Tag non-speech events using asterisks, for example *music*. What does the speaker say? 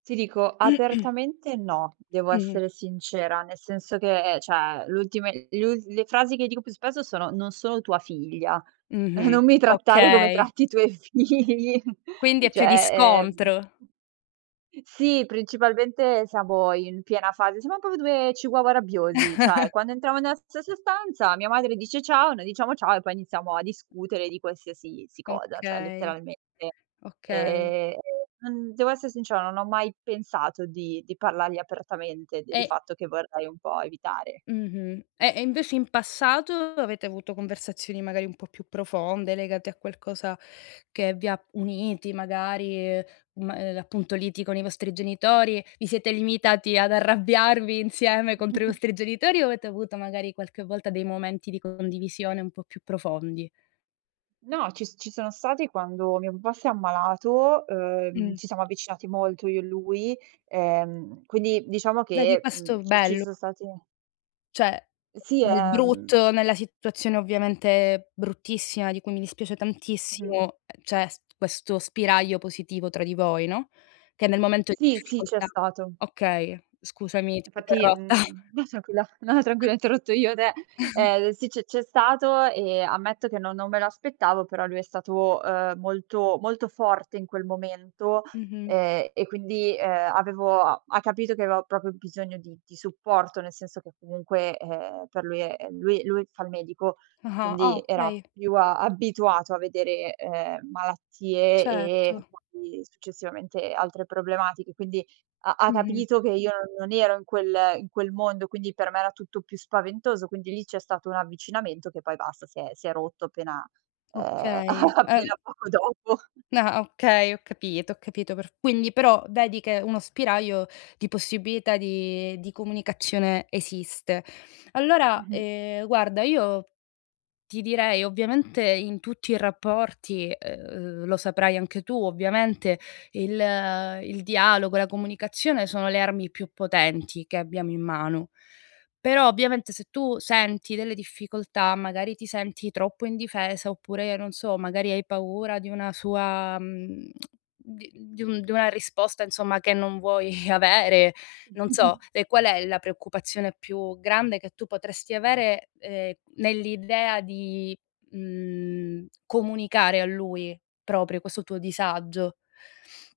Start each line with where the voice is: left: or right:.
right: Ti dico,
left: *clears throat*
right: apertamente no, devo
left: Mh-mh.
right: essere sincera, nel senso che ehm, cioè, l'ultime l'ul le frasi che dico più spesso sono: "Non sono tua figlia. *chuckles*
left: Mh-mh,
right: non mi trattare come
left: okay.
right: tratti i tuoi figli." *chuckles*
left: Quindi è più di
right: Cioè, ehm
left: scontro.
right: *chuckles* sì, principalmente siamo in piena fase siamo proprio 2 chihuahua rabbiosi, cioè
left: *chuckles*
right: quando entriamo nella stessa stanza mia madre dice: "Ciao". Noi diciamo: "Ciao", e poi iniziamo a discutere di qualsiasi si cosa, cioè
left: Okay,
right: letteralmente,
left: okay.
right: ehm, non devo esse sincera, non ho mai pensato di di parlargli apertamente del
left: E
right: fatto che vorrei un po' evitare.
left: Mh-mh. Eh, e invece in passato avete avuto conversazioni magari un po' più profonde, legate a qualcosa che vi ha uniti magari, uhm, ma e l'appunto liti con i vostri genitori? Vi siete limitati ad arrabbiarvi insieme contro i
right: *chuckles*
left: vostri genitori o avete avuto magari, qualche volta, dei momenti di condivisione un po' più profondi?
right: No, ci s ci sono stati quando mio papà s'è ammalato, uhm,
left: Mh.
right: ci siamo avvicinati molto io e lui, ehm, quindi, diciamo
left: Dai di
right: che, mhmm,
left: questo
right: ci ci
left: bello
right: son stati
left: Cioè,
right: E sì,
left: nel
right: ehm
left: brutto nella situazione ovviamente bruttissima di cui mi dispiace
right: Mh-mh.
left: tantissimo, ehm, c'è s questo spiraglio positivo tra di voi, no, che nel momento di
right: Sì, sì, c'è
left: difficoltà
right: stato.
left: okay, scusami, ti ho
right: Infatti,
left: interrotta.
right: mhmm no tranquilla, no, no tranquilla ho interrotto io te.
left: *chuckles*
right: Ehm, sì c'è c'è stato e ammetto che non non me l'aspettavo, però lui è stato, uhm, molto molto forte in quel momento.
left: Mh-mh.
right: Ehm, e quindi, ehm, avevo a ha capito che avevo proprio bisogno di di supporto, nel senso che comunque, ehm, per lui, ehm lui lui fa il medico,
left: Ah-ah. Ah,
right: quindi era
left: okay.
right: più a abituato a vedere, ehm, malattie e
left: Certo.
right: poi, successivamente, altre problematiche. Quindi ha ha
left: Mh-mh.
right: capito che io non non ero in quel in quel mondo, quindi per me era tutto più spaventoso. Quindi lì c'è stato un avvicinamento che poi basta si è si è rotto appena, ehm a
left: Okay. Ehm
right: appena poco dopo.
left: Na ah, okay, ho capito ho capito perf quindi però vedi che uno spiraglio di possibilità di di comunicazione esiste. Allora,
right: Mh-mh.
left: ehm, guarda, io ti direi ovviamente in tutti i rapporti, uhm, lo saprai anche tu ovviamente, il il dialogo e la comunicazione sono le armi più potenti che abbiamo in mano. Però, ovviamente, se tu senti delle difficoltà, magari ti senti troppo indifesa oppure, non so, magari hai paura di una sua, mhmm *tsk* di di un di una risposta, insomma, che non vuoi avere, non so,
right: *chuckles*
left: e qual è la preoccupazione più grande che tu potresti avere, ehm, nell'idea di, mhmm, comunicare a lui proprio questo tuo disagio?